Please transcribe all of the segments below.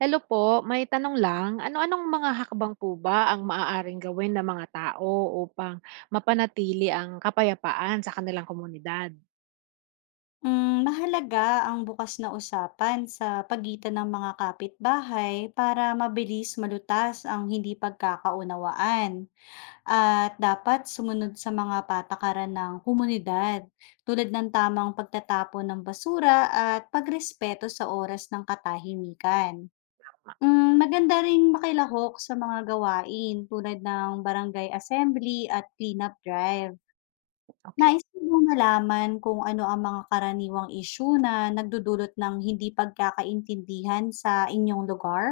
Hello po, may tanong lang. Ano-anong mga hakbang po ba ang maaaring gawin ng mga tao upang mapanatili ang kapayapaan sa kanilang komunidad? Mahalaga ang bukas na usapan sa pagitan ng mga kapitbahay para mabilis malutas ang hindi pagkakaunawaan, at dapat sumunod sa mga patakaran ng komunidad tulad ng tamang pagtatapon ng basura at pagrespeto sa oras ng katahimikan. Maganda rin makilahok sa mga gawain tulad ng barangay assembly at cleanup drive. Nais Okay. mo bang malaman kung ano ang mga karaniwang isyu na nagdudulot ng hindi pagkakaintindihan sa inyong lugar?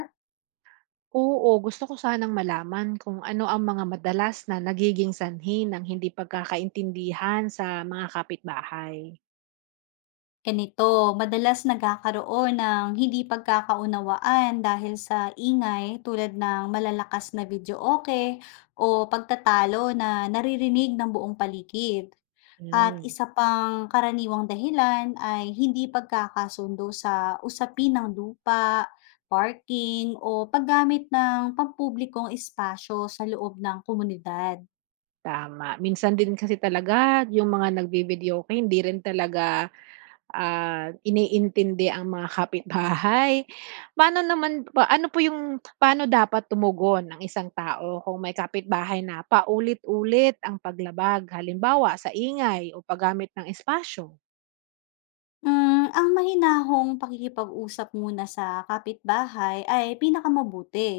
Oo, gusto ko sanang malaman kung ano ang mga madalas na nagiging sanhi ng hindi pagkakaintindihan sa mga kapitbahay. Ganito, madalas nagkakaroon ng hindi pagkakaunawaan dahil sa ingay, tulad ng malalakas na video, okay? O pagtatalo na naririnig ng buong paligid. At Mm. isa pang karaniwang dahilan ay hindi pagkakasundo sa usapin ng lupa, parking, o paggamit ng pampublikong espasyo sa loob ng komunidad. Tama, minsan din kasi talaga yung mga nagvi-videoke hindi rin talaga, iniintindi ang mga kapitbahay. Paano naman ba ano po yung paano dapat tumugon ng isang tao kung may kapitbahay na paulit-ulit ang paglabag halimbawa sa ingay o paggamit ng espasyo? Ang mahinahong pakikipag-usap muna sa kapitbahay ay pinakamabuti,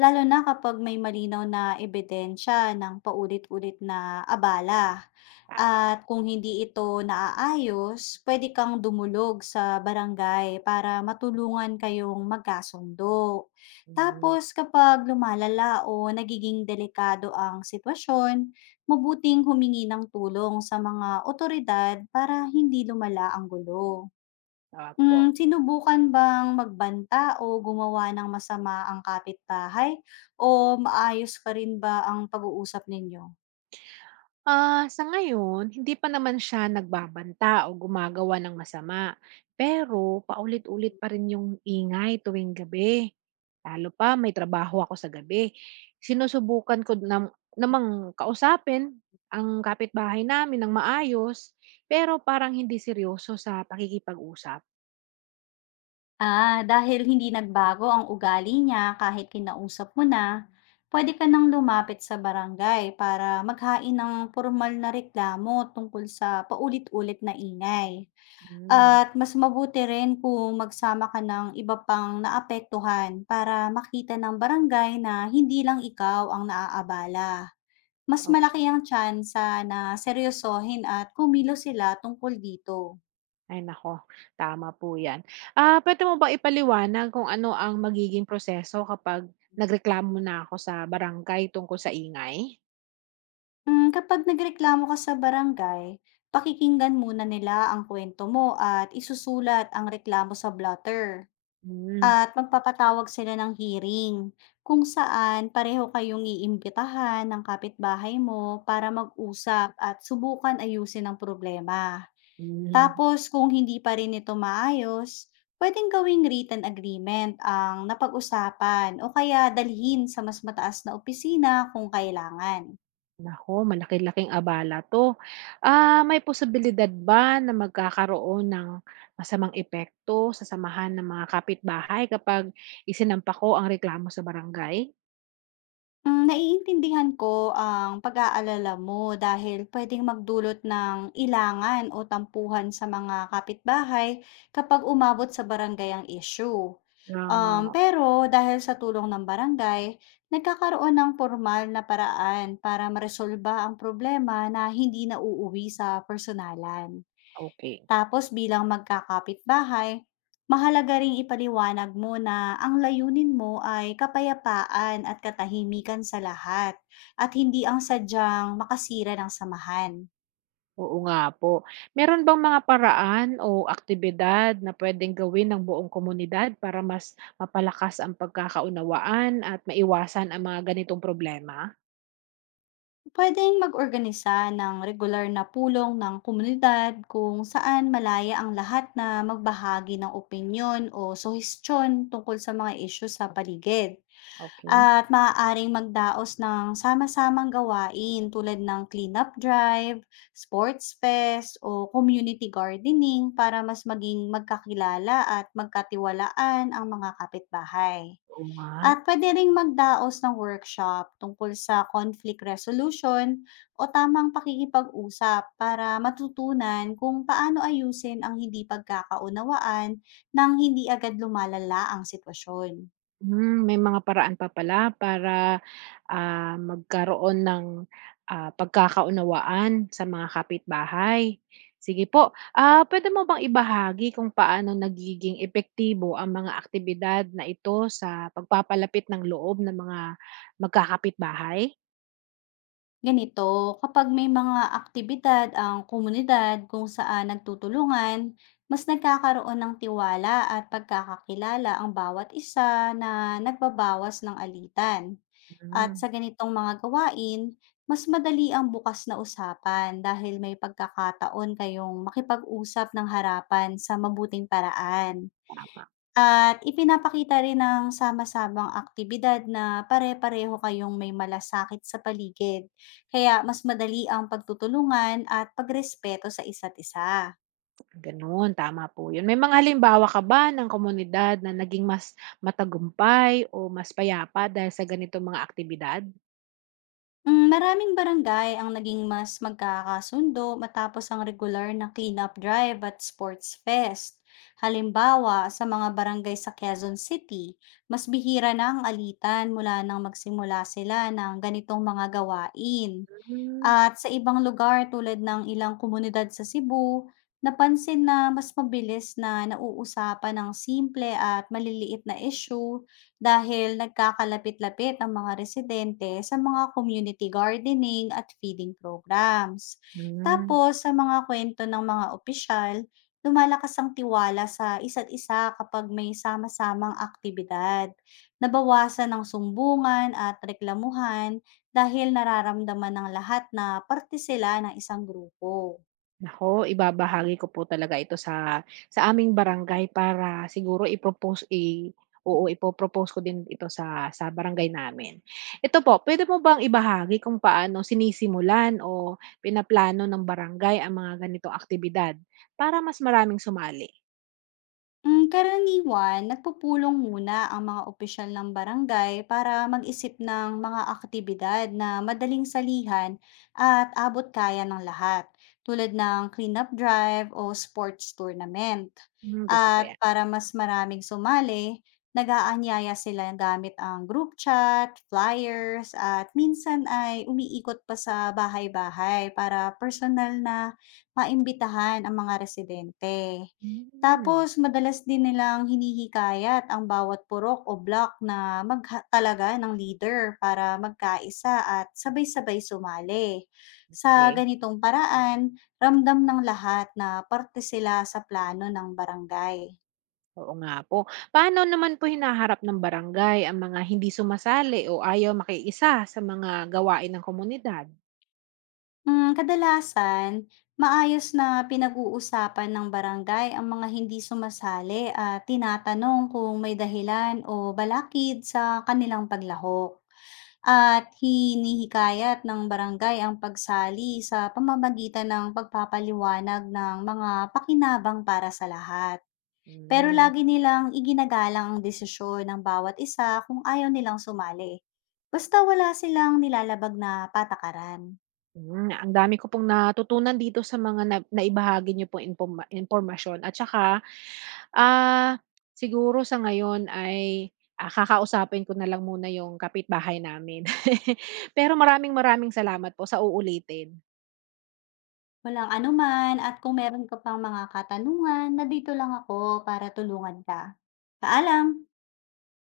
lalo na kapag may malinaw na ebidensya ng paulit-ulit na abala. Tama, At kung hindi ito naaayos, puwede kang dumulog sa barangay para matulungan kayong magkasundo. hmm, Tapos kapag lumalala o nagiging delikado ang sitwasyon, mabuting humingi ng tulong sa mga otoridad para hindi lumala ang gulo. po. Sinubukan bang magbanta o gumawa ng masama ang kapitbahay, o maayos pa rin ba ang pag-uusap ninyo? Ah, sa ngayon, hindi pa naman siya nagbabanta o gumagawa ng masama. Pero paulit-ulit pa rin yung ingay tuwing gabi. Lalo pa may trabaho ako sa gabi. Sinusubukan ko namang kausapin ang kapitbahay namin ng maayos, pero parang hindi seryoso sa pakikipag-usap. Ah, dahil hindi nagbago ang ugali niya kahit kinausap mo na, pwede ka nang lumapit sa barangay para maghain ng formal na reklamo tungkol sa paulit-ulit na ingay. Hmm, At mas mabuti rin kung magsama ka ng iba pang naapektuhan para makita ng barangay na hindi lang ikaw ang naaabala. Mas malaki okey. ang tsansa na seryosohin at kumilo sila tungkol dito. Ay naku, tama po 'yan. Puwede mo bang ipaliwanag kung ano ang magiging proseso kapag nagreklamo na ako sa barangay tungkol sa ingay? Kapag nagreklamo ka sa barangay, pakikinggan muna nila ang kwento mo at isusulat ang reklamo sa blotter. Hmm, At magpapatawag sila ng hearing kung saan pareho kayong iimbitahan ng kapitbahay mo para mag-usap at subukan ayusin ang problema. hmm. Tapos kung hindi pa rin ito maayos, pwedeng gawing written agreement ang napag-usapan o kaya dalhin sa mas mataas na opisina kung kailangan. Naku, malaki-laking abala 'to. May posibilidad ba na magkakaroon ng masamang epekto sa samahan ng mga kapitbahay kapag isinampa ko ang reklamo sa barangay? Naiintindihan ko ang pag-aalala mo dahil pwedeng magdulot ng ilangan o tampuhan sa mga kapitbahay kapag umabot sa barangay ang issue. Nga nga, Pero dahil sa tulong ng barangay, nagkakaroon ng formal na paraan para maresolba ang problema na hindi nauuwi sa personalan. okey. Tapos bilang magkakapitbahay, mahalaga ring ipaliwanag mo na ang layunin mo ay kapayapaan at katahimikan sa lahat, at hindi ang sadyang makasira ng samahan. Oo nga po. Meron bang mga paraan o aktibidad na pwedeng gawin ng buong komunidad para mas mapalakas ang pagkakaunawaan at maiwasan ang mga ganitong problema? Pwedeng mag-organisa ng regular na pulong ng komunidad kung saan malaya ang lahat na magbahagi ng opinyon o suhestyon tungkol sa mga isyu sa paligid. Okay. At maaaring magdaos ng sama-samang gawain tulad ng cleanup drive, sports fest, o community gardening para mas maging magkakilala at magkatiwalaan ang mga kapitbahay. Oo nga. At pwede ring magdaos ng workshop tungkol sa conflict resolution o tamang pakikipag-usap para matutunan kung paano ayusin ang hindi pagkakaunawaan nang hindi agad lumalala ang sitwasyon. Hmm, may mga paraan pa pala para, magkaroon ng, pagkakaunawaan sa mga kapitbahay. Sige po, puwede mo bang ibahagi kung paano nagiging epektibo ang mga aktibidad na ito sa pagpapalapit ng loob ng mga magkakapitbahay? Ganito, kapag may mga aktibidad ang komunidad kung saan nagtutulungan, mas nagkakaroon ng tiwala at pagkakakilala ang bawat isa na nagbabawas ng alitan. At sa Hmm, ganitong mga gawain, mas madali ang bukas na usapan dahil may pagkakataon kayong makipag-usap ng harapan sa mabuting paraan. tama, At ipinapakita rin ng sama-samang aktibidad na pare-pareho kayong may malasakit sa paligid. Kaya mas madali ang pagtutulungan at pagrespeto sa isa't isa. gano'n, tama po 'yun. May mga halimbawa ka ba ng komunidad na naging mas matagumpay o mas payapa dahil sa ganito mga aktibidad? Maraming barangay ang naging mas magkakasundo matapos ang regular na cleanup drive at sports fest. Halimbawa, sa mga barangay sa Quezon City, mas bihira na ang alitan mula nang magsimula sila ng ganitong mga gawain. Hmm, At sa ibang lugar tulad ng ilang komunidad sa Cebu, napansin na mas mabilis na nauusapan ng simple at maliliit na issue dahil nagkakalapit-lapit ang mga residente sa mga community gardening at feeding programs. hmm. Tapos sa mga kwento ng mga opisyal, lumalakas ang tiwala sa isa't isa kapag may sama-samang aktibidad. Nabawasan ang sumbungan at reklamuhan dahil nararamdaman ng lahat na parte sila ng isang grupo. Naku, ibabahagi ko po talaga ito sa aming barangay para siguro i-propose, oo, ipo-propose ko din ito sa barangay namin. Ito po, pwede mo bang ibahagi kung paano sinisimulan o pinaplano ng barangay ang mga ganitong aktibidad para mas maraming sumali? Karaniwan nagpupulong muna ang mga opisyal ng barangay para mag-isip ng mga aktibidad na madaling salihan at abot kaya ng lahat, tulad ng cleanup drive o sports tournament. Hmm, gusto ko At 'yan. para mas maraming sumali, nag-aanyaya sila gamit ang group chat, flyers, at minsan ay umiikot pa sa bahay-bahay para personal na maimbitahan ang mga residente. Hmm, Tapos madalas din nilang hinihikayat ang bawat purok o block na magtalaga ng leader para magkaisa at sabay-sabay sumali. Sa okey. ganitong paraan, ramdam ng lahat na parte sila sa plano ng barangay. Oo nga po. Paano naman po hinaharap ng barangay ang mga hindi sumasali o ayaw makiisa sa mga gawain ng komunidad? Kadalasan, maayos na pinag-uusapan ng barangay ang mga hindi sumasali at tinatanong kung may dahilan o balakid sa kanilang paglahok. At hinihikayat ng barangay ang pagsali sa pamamagitan ng pagpapaliwanag ng mga pakinabang para sa lahat. Pero Hmm. lagi nilang iginagalang ang desisyon ng bawat isa kung ayaw nilang sumali. Basta wala silang nilalabag na patakaran. Hmm, ang dami ko pong natutunan dito sa mga na naibahagi niyo pong impormasyon at saka, ah, siguro sa ngayon ay, kakausapin ko na lang muna yung kapitbahay namin. Pero maraming maraming salamat po sa uulitin. Walang anuman, at kung meron ka pang mga katanungan, na dito lang ako para tulungan ka. Paalam!